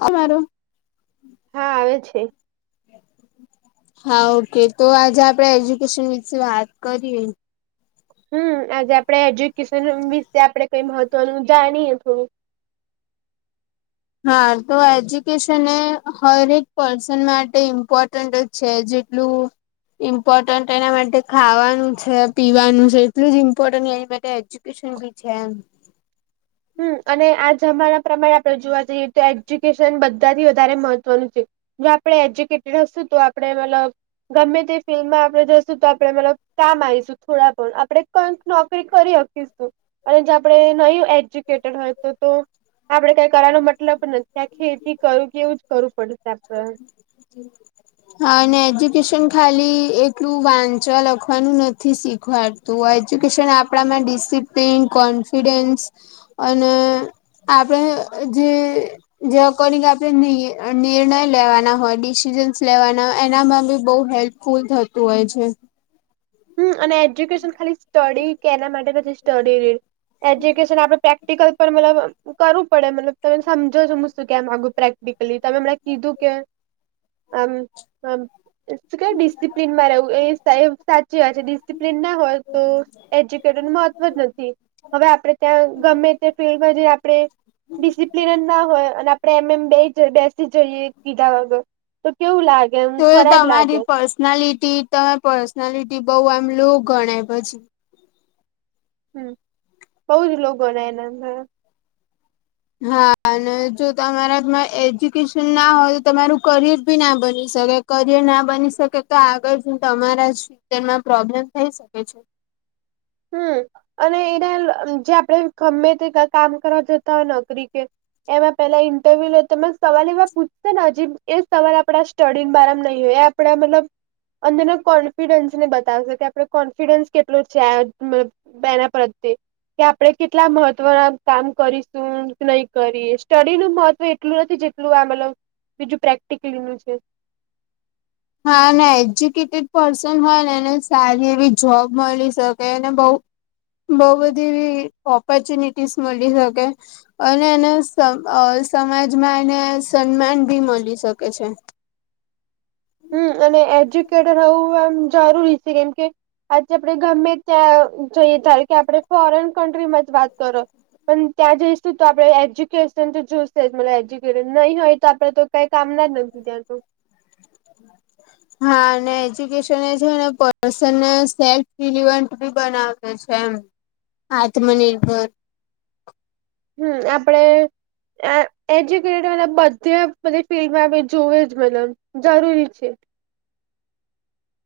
આ મારો હા આવે છે. [inaudible] હા ઓકે તો આજે આપડે એજ્યુકેશન વિશે વાત કરીએ હમ આજે આપડે એજ્યુકેશન વિશે આપડે કઈ મહત્વનું જાણીએે થોડુ. હા તો એજ્યુકેશન એ હરેક પર્સન માટે ઇમ્પોર્ટન્ટ છે જેટલુ ઇમ્પોર્ટન્ટ એના માટે ખાવાનું છે, પીવાનું છે એટલું જ ઇમ્પોર્ટન્ટ એની માટે કેશન છે, એમ હમ અને આ જમાના પ્રમાણે આપણે જોવા જઈએ તો એજ્યુકેશન બધાથી વધારે મહત્વનું છે. જો આપડે એજ્યુકેટેડ હશું તો આપણેે મલબ. ગમે તે ફિલ્મમાં આપણેે જશું તો આપડે મતલબ કામ આયી શું. થોડા પણ આપે કઈક નોકરી કરી હકીશું અને જો આપણે નઈ એજ કેટેડ હોય તો તો. આપડે કઈ કરવાનો મતલબ નથી ત્યાં ખેતી કરું કે એવું જ કરવું પડશે આપડે. [unintelligible] હા અને એજ્યુકેશન ખાલી એટલું વાંચવા લખવાનું નથી શીખવાડ તો એજ્યુકેશન આપડામાં ડિસિપ્લીન કોન્ફિડન્સ અને આપડે જે. જે એકોર્ડિંગ આપડે ની નિર્ણય લેવાના હોય. ડિસિઝન્સ લેવાના એનામાં બી બઉ હેલ્પફુલ થતું હોય છે. હમ અને એજ્યુકેશન ખાલી સ્ટડી કે એના માટે નથી સ્ટડી એજ્યુકેશન આપડે પ્રે પ્રેક્ટિકલ પર મતલબ કરવું પડે મલબ તમે સમજો છો હું શું કેવા માગું પ્રેક્ટી પેલી તમે હમણાં કીધું કે. આમ આમ શું કેવાય ડીસપ્લીન મા રેવું એ સાહેબ. જે આજે ડિસિપ્લન ના હોય તો એજ્યુકેટ મહત્વ જ નથી. હવે આપડે ત્યાં ગમે તે ફિલ્ડમાં જે આપડે ડિસિપ્લિન જ ના હોય અને આપડે એમ એમ બે. બેસી જઈએ કીધા વગર તો કેવું લાગે. એમ તો ખરાબ લાગે તમારી પર્સનાલિટી તમાર પર્સનાલિટી બઉ આમ લો ગણાય પછી. હમ બઉ જ લો ગણાય એના અંદર. હા અને જો તમારામાં એજ્યુકેશન ના હોય તો તમારું કરિયર ભી ના બની શકે. કરિયર ના બની શકે તો આગળ જો તમારા જ તેમાં પ્રોબ્લેમ થઈ શકે છે. હમ અને એના જે આપડે ગમે તે કામ કરવા જતા હોય નોકરી કે. એમાં પેલા ઇન્ટરવ્યુ લે તમને સવાલ એવા પૂછશે ને અજીબ એ સવાલ આપડા સ્ટડી બારા માં નહીં હોય એમ. આપણા મતલબ અંદરના કોન્ફિડન્સ ને બતાવશે કે આપણો કોન્ફિડન્સ કેટલું છે એમ. બ બે ના પ્રતિ. કે આપણે કેટલા મહત્વના કામ કરીશું નહી કરીએ સ્ટડી નું મહત્વ એટલું નથી જેટલું આ મતલબ બીજું પ્રેક્ટિકલી નું છે. હા ને એજ્યુકેટેડ પર્સન હોય ને એને સારી એવી જોબ મળી શકે એને બહુ બહુ બધી એવી ઓપોર્ચુનિટીસ મળી શકે. અને એને સમ અ સમાજમાં એને સન્માન ભી મળી શકે છે. હમ અને એજ્યુકેટેડ હવું એમ જરૂરી છે એમ કે. આજે આપણે ગમે ત્યાં જઈએ ઘારે કે આપણે ફોરેન કન્ટ્રીમાં જ વાત કરો. પણ ત્યાં જઈશું તો આપણે એજ્યુકેશન તો જોઈશે જ એજ્યુકેટેડ નહીં હોય તો આપણે તો કઈ કામના નથી ત્યાં તો. હમ [inaudible] હા ને એજ્યુકેશન એ છે ને પર્સનને સેલ્ફ રિલવન્ટ બી બનાવે. એ છે એમ આત્મનિર્ભર હમ આપણે અ એજ્યુકેટેડ બધે બધેય ફિલ્ડમાં બી જોવે જ મતલબ જરૂરી છે.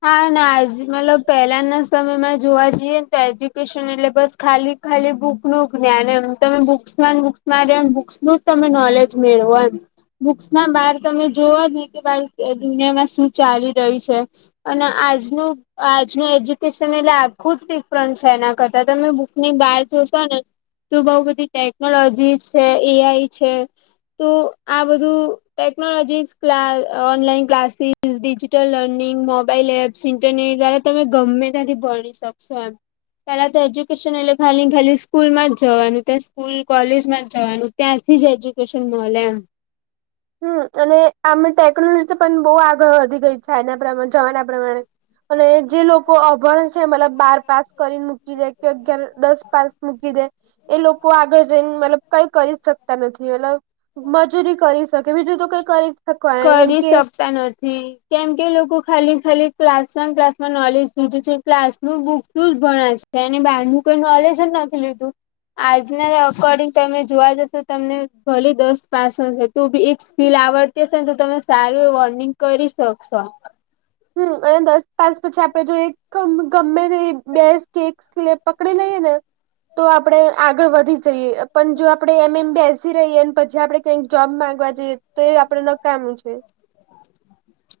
હા ના આજ મતલબ પહેલાના સમયમાં જોવા જઈએ ને તો એજ્યુકેશન એટલે બસ ખાલી ખાલી બુક નું જ્ઞાન એમ તમે બુક્સમાં બુક્સમાં રયોને બુક્સનું જ તમે નોલેજ મેળવો એમ. બુક્સ ના બહાર તમે જોવા જ નહી કે દુનિયામાં શું ચાલી રહ્યું છે. અને આજ નું. આજનું એજ્યુકેશનની એટલે આખું જ ડિફરન્સ છે એના કરતા તમે બુકની બહાર જોશો ને તો બહુ બધી ટેકનોલોજીસ છે એ આઈ છે. તો આ બધું ટેકનોલોજી ક્લાસ ઓનલાઈન ક્લાસથી ઇઝ ડિજિટલ લર્નિંગ મો મોબાઈલ એપ્સ ઇન્ટરનેટ દ્વારા તમે ગમે ત્યાથી ભણી શકશો એમ પેલા તો એજ્યુકેશન એટલે ખાલી ખાલી સ્કૂલ માં જવાનું ત્યાં સ્કૂલ કોલેજ માં જવાનું ત્યાંથી જ એજ્યુકેશન મળે એમ હમ અને આમે ટેકનોલોજી પણ બહુ આગળ વધી ગઈ છે આના પ્રમાણે જવાના પ્રમાણે અને જે લોકો અભણ છે મતલબ બાર પાસ કરીને મૂકી જે કે અગિયાર દસ પાસ મૂકી દે એ લોકો આગળ જઈને મતલબ કઈ કરી જ શકતા નથી મતલબ મજૂરી કરી શકે બીજું તો કઈ કરી શકવાનું કેમ કે સા નથી કેમ કે લોકો ખાલી ખાલી ક્લાસમાં ને ક્લાસ માં નોલેજ [unintelligible] છે ક્લાસ નું બુકનું જ ભણે છે તેની બહારનું કોઈ નોલેજ જ નથી લીધું આજના અકોર્ડિંગ તમે જોવા જશો તમને ભલી દસ પાસ છે તું બી એક સ્પીલ આવડતી હશે ને તો તમે સારું એ અર્નિંગ કરી શકશો હમ અને દસ પાસ પછી આપણે જોઈએ ગમે તે બે કે પકડી લઈએ ને તો આપણેે આગળ વધી એ પણ જો આપણે એમ એમ બી એસી રહીએ અને પછી આપડે કંઈક જોબ માંગવા જઈએ તો એ આપણે નકામું છે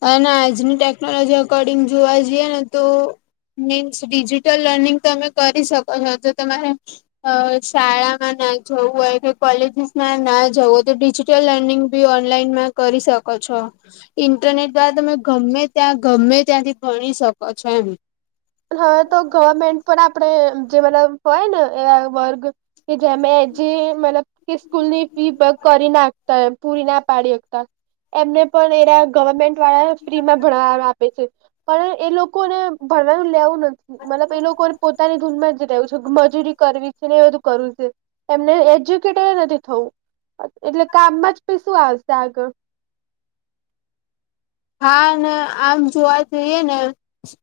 અને આજની ટેકનોલોજી અકોર્ડિંગ જોવા જઈએે ને તો મીન્સ ડિજિટલ લર્નિંગ તમે કરી શકો છો જો તમારે અ શાળામાં ના જવું હોય કે કોલેજસ માં ના જવું ડિજિટલ અર્નિંગ બી ઓનલાઈનમાં કરી શકો છો ઇન્ટરનેટ દ્વારા તમે ગમે ત્યાં ગમે ત્યાંથી ભણી શકો છો એમ હવે તો ગવર્મેન્ટ પણ આપડણે જે મતલબ હોય ને એવા વર્ગ કે જેમે જે મતલબ કે સ્કૂલની ફી કરી નાખતા એ પૂરી ના પાડી શકતા એમને પણ એ ગવર્મેન્ટ વાળા ફ્રી માં ભણવા આપે છે પણ એ લોકોને ભણવાનું લેવું નથી મતલબ એ લોકોને પોતાની ધૂન માં જ રહ્યું છે મજૂરી કરવી છે ને એ બધું કરવું છે એમને એજ્યુકેટેડ નથી થવું એટલે કામમાં જી શું આવશે આગળ હા આમ જોવા જોઈએ ને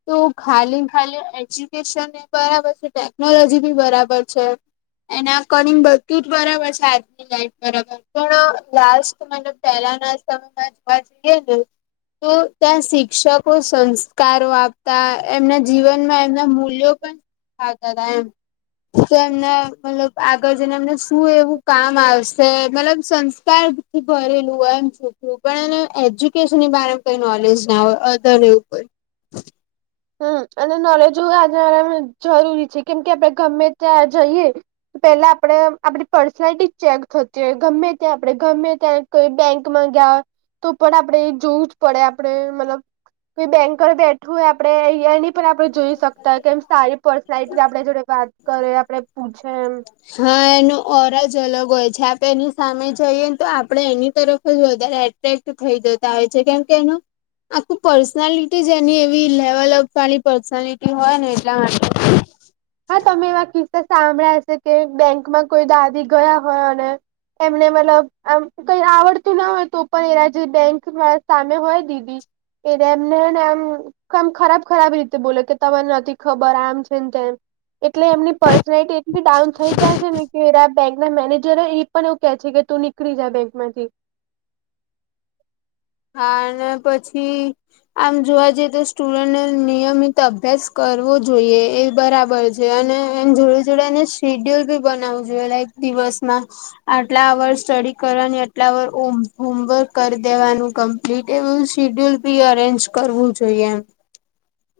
તો ખાલી ખાલી એજ્યુકેશન બરાબર છે ટેકનોલોજી બી બરાબર છે એના અકોનિંગ બધું જ બરાબર છે આ રાબર પણ લ્ટ મ પેલા ના સમયમાં જોવા જઈએ ને તો ત્યાં શિક્ષકો સંસ્કારો આપતા એમના જીવનમાં એમના મૂલ્યો પણ હા દાદા એમ તો એમને મતલબ આગળ જઈને અમને શું એવું કામ આવશે મતલબ સંસ્કાર ભરેલું એમ એજ્યુકે ની બ કઈ નોલેજ ના હોય અધર એવું હો હમ અને નોલેજ આજ જરૂરી છે કેમ કે આપડે ગમે ત્યાં જઈએ પેલા આપડે આપડી પર્સનાલિટી ચેક થતી હોય ગમે ત્યાં આપડે ગમે ત્યાં કોઈ બેંકમાં ગયા તો પણ આપણેે જોવું જ પડે આપણે મતલબ કોઈ બેંક બેઠું આપ આપણે અંયાની પણ આપણે જોઈ શકતા હોય કેમ સારી પર્સનાલિટી આપણે જોડે વાત કરે આપડે પૂછે એમ હા એનું ઓરા જ અલગ હોય છે આપે એની સામે જઈએ ને તો આપડે એની તરફ જ વધારે ક થઈ જેતા હોય છે કેમ કે એનું આખું પર્સનાલિટી જ એની એવી લેવલપ વાળી પર્સનાલિટી હોય ને એટલા માટે હા તમે એવા કિસ્સા સાંભળ્યા છે કે બેંકમાં કોઈ દાદી ગયા હોય અને એમને મતલબ આમ કઈ આવડતું ના હોય તો પણ એના જે બેંક વા સામે હોય દીદી એટ એમનેને આમ મ ખરાબ ખરાબ રીતે બોલો કે તને નથી ખબર આમ છે ને તેમ એટલે એમની પર્સનાલિટી એટલી ડાઉન થઈ જાય છે ને કે બેંકના મેનેજરો ઈ પણ એવ કે છે, કે તું નીકળી જા બેંકમાંથી હા અને પછી આમ જોવા જઈએ તો સ્ટુડન્ટને નિયમિત અભ્યાસ કરવો જોઈએ એ બરાબર છે, અને એમ જોડે જોડે એને શેડ્યુલ બી બનાવવું જોઈએ લાઈક દિવસમાં આટલા વર્ષ સ્ટડી કરવાની આટલા વાર ઓમ હોમવર્ક કરી દેવાનું કમ્પ્લીટ એમ શીડ્યુલ બી અરેન્જ કરવું જોઈએ એમ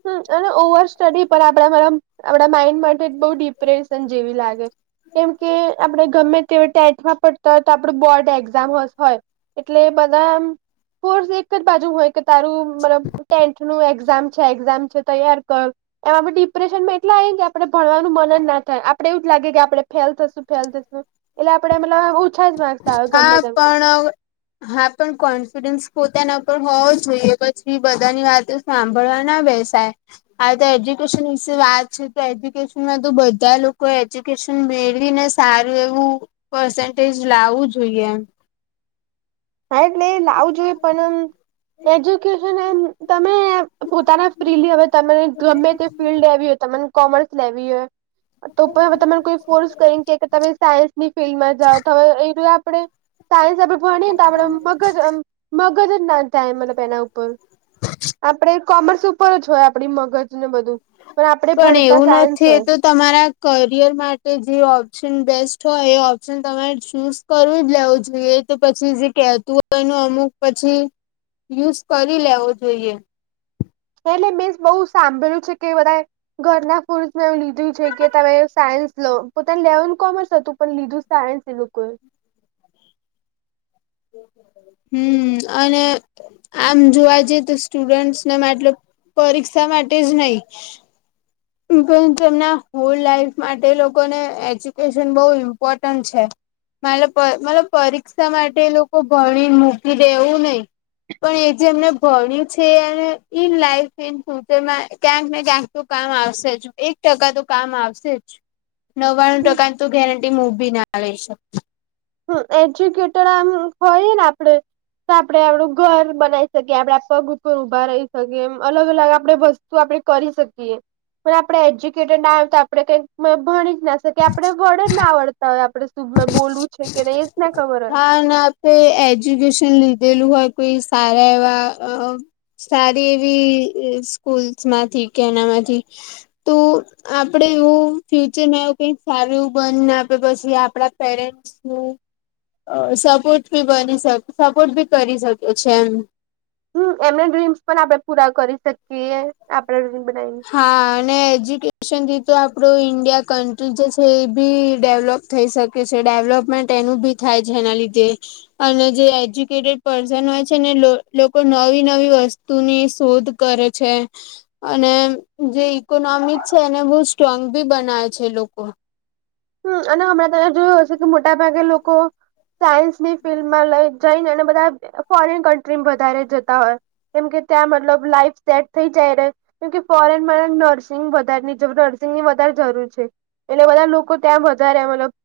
હ અને ઓવર સ્ટડી પણ આપડા [unintelligible] આપડા માઇ માટે બો ડિપ્રેશન જેવી લાગે કેમ કે આપડ ગમે તેવ ટેટમાં પડતા હોય તો આપડુ બોર્ડ એક્ઝામ હોસ હોય એટલે બધા એમ કોર્સ એક જ બાજુ હોય કે તારું મતલબ ટેનથ નુ એક્ઝામ છે, એક્ઝામ છે, તૈયાર ક એમ આપે ડિપ્રેશનમાં એટલાય કે આપણે ભણવાનું મન જ ના થાય આપડે એવું જ લાગે કે આપડણે ફેલ થશું ફેલ થશું એટલે આપડે મટલબ ઓછા જ મા હા પણ હા પણ કોન્ફિડન્સ પોતાના ઉપર હોવો જોઈએ પછી બધાની વાત હાભળવા ના બેસાય આ તો એજ્યુકેશન વિશે વાત છે, તો એજ્યુકેશનમાં તો બધા લોકો એજુ કેસન મેળવીને સારું એવું પસન્ટેજ લાવું જોઈએ એમ હા એટલે એ લાવું જોઈએ પણ એજ્યુકેશન એમ તમે પોતાના ફ્રીલી હવે તમે ગમે તે ફિલ્ડ આયવી હોય તમને કોમર્સ લેવી હોય [inaudible] તો પય હવે તને કોઈ ફોર્સ કરીન કે કે તમે સાયન્સની ફિલ્ડમાં જાઓ તમે એટલે આપણે સાયન્સ આપડે ભ તા આપડે મગજ મગજ જ ના થાય મતલબ એના ઉપર આપડે કોમર્સ ઉપર જ હોય આપણી મગજને બધું પણ આપડે ભણતા એવું સાયન્સ નથી એ હોય તો તમારા કરિયર માટે જે ઓપ્શન બેસ્ટ હોય એ ઓપ્શન તમારે ચુઝ કરવું જ લેવું જોઈએ તો પછી જે કહેતું હોય એનું અમુક પછી યુઝ કરી લેવો જોઈએ. એટલે મે બોઉ સાંભળ્યું છે, કે બધાએ ઘરના ફુરસમાં એવું લીધું છે, કે તમે સાયન્સ લો પોતાનું લેવનુ કોમર્સ હતું પણ લીધું સાયન્સ લીધુ કોય હમ અને આમ જોવા જઈએ તો સ્ટુડન્ટસને મા આટલે પરીક્ષા માટે જ નઈ પરતુ તેમના હોલ લાઈફ માટે લોકોને એજ્યુકેશન બો ઇમ્પોર્ટન્ટ છે. માલ પ મતલબ પરીક્ષા માટે લોકો ભણી મૂકી દે એવુ નઈ પણ એ જે એમને ભણ્યું છે, એને ઈન લાઈફ ઈન ફ્યુચરમાં ક્યાંક ને ક્યાંક તો કામ આ સેજ એક ટકા તો કામ આવશે જ નવ્વાણું ટકા તો ગેરં ટી મુ ભી ના લઈ [unintelligible] હ એજ્યુકેટેડ આમ હોય ને આપડે તો આપડે આપડું ઘર બનાવી શકીએ આપડે પગ ઉપર ઊભા રહી શકીએ એમ અલગ અલગ આપડે વસ તુ આપણે કરી શકીએ પણ આપડે એજ્યુકેટેડ ના તો આપણે કઈક ભણી જ ના શકીએ આપડે વડ જ ના આવડતા હોય આપડે [unintelligible] બોલું છે, કે નય હા ના પે એજ્યુકેશન લીધેલું હોય તો ઈ સારા એવા અ સારી એવી સ્કૂલ્સ માંથી કે એનામાંથી તુ આપડે એવું ફ્યુચરમાં એવું કઈક સારું એવું બન આપડે પછી આપડા પેરેન સનુ અ સપોર્ટ બી બની શ સપોર્ટ બી કરી શકો છે, એમ હમ એમને ડ્રીમ્સ પણ આપડે પૂરા કરી શકીએ આપરા ડ્રીમ બનાવી હા અને એજ્યુકેશનથી તો આપણું ઈન્ડિયા કન્ટ્રી જે છે, એ બી ડેવલપ થઈ શકે છે ડેવલપમેન્ટ એનું બી થાય છે એના લીધે. અને જે એજ્યુકેટેડ પર્સન હોય છે ને લોકો નવી નવી વસ તુની શોધ કરે છે. અને જે ઈકોનોમિક છે એને બો સ્ટ્રોંગ બી બનાવે છે લોકો. હમ, અને હમણાં ત્યાં જોયો હશે કે મોટા ભાગે લોકો સાયન્સની ફિલ્ડમાં લઈ જઈને એ બધા ફોરીન કન્ટ્રીમાં વધારે જતા હોય. કેમ કે ત્યાં મતલબ લાઈફ સેટ થઈ જાય ને કેમકે ફોરેન નર્સિંગ વધારે જ નર્સિંગની વધારે જરૂર છે એટલે બધા લોકો ત્યાં વઘારે મતલબ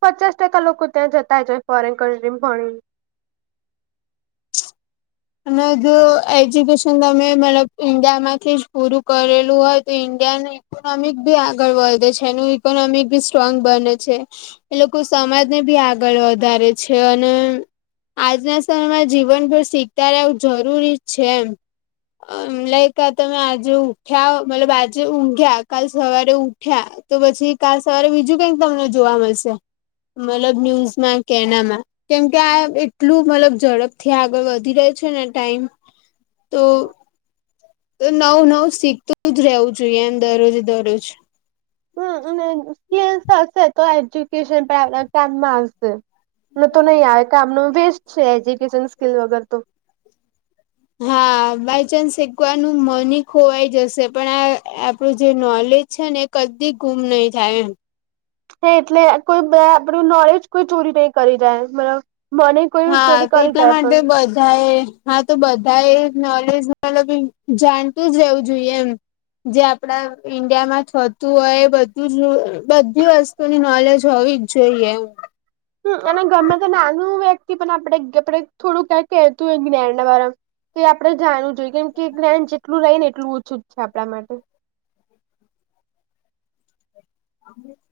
પચાસ ટકા લોકો ત્યાં જતા જ ફોરેન કન્ટ્રી ભણી અને બધું એજ્યુકેશન તમે મતલબ ઈન્ડિયામાંથી જ પૂરું કરેલું હોય તો ઈન્ડિયાને ઇકોનોમિક બી આગળ વધે છે એનું ઇકોનોમિક બી સ્ટ્રોંગ બને છે. એ લોકો સમાજને બી આગળ વધારે છે અને આજના સમયમાં જીવનભર શીખતા રહેવું જરૂરી છે એમ. અ લાઈક આ તમે આજે ઉઠ્યા મતલબ આજે ઊંઘ્યા કાલ સવારે ઉઠ્યા. તો પછી કાલ સવારે બીજું કઈક તમને જોવા મળશે મતલબ ન્યૂઝમાં કે એનામાં. કેમ કે આ એટલું મતલબ ઝડપથી આગળ વધી રહે છે ને ટાઈમ તો તો નવુ નવુ શીખતું જ રહેવું જોઈએ એમ દરરોજે દરરોજ. હમ, અને સ્કીલસ હશે તો એજ્યુકેશન ટ કામમાં આવશે. ન તો નઈ આવે કામનો વેસ્ટ છે એજ્યુકેશન સ્કીલ વગર તો. હા, બાયચાન્સ શીકવાનું મન ખોવાઈ જશે પણ આ આપણું જે નોલેજ છે ને કદી ગુમ નઈ થાય એમ. હે એટલે કોઈ બે આપણું નોલેજ કોઈ ચોરી નઈ કરી જાય બરા મને કોઈ હા, ચોરી તો કરી એટલા જાય માટે પણ બધાં એ હા, તો બધા એ નોલેજ મતલબ જાણતું જ રહેવું જોઈએ એમ. જે આપડા ઈન્ડિયા માં થતું હોય એ બધું બધી વસ્તુ ની નોલેજ હોવી જ જોઈએ એ એના ગરમે તો નાનું વ્યક્તિ પણ આપડે આપડ થોડું ક્યા કતું હોય જ્ઞાન ના તે આપડણે જાણવું જોઈએ કેમ કે જ્ઞાન જેટલું રહી ને એટલું ઓછું જ છે. આપણા માટે [inaudible]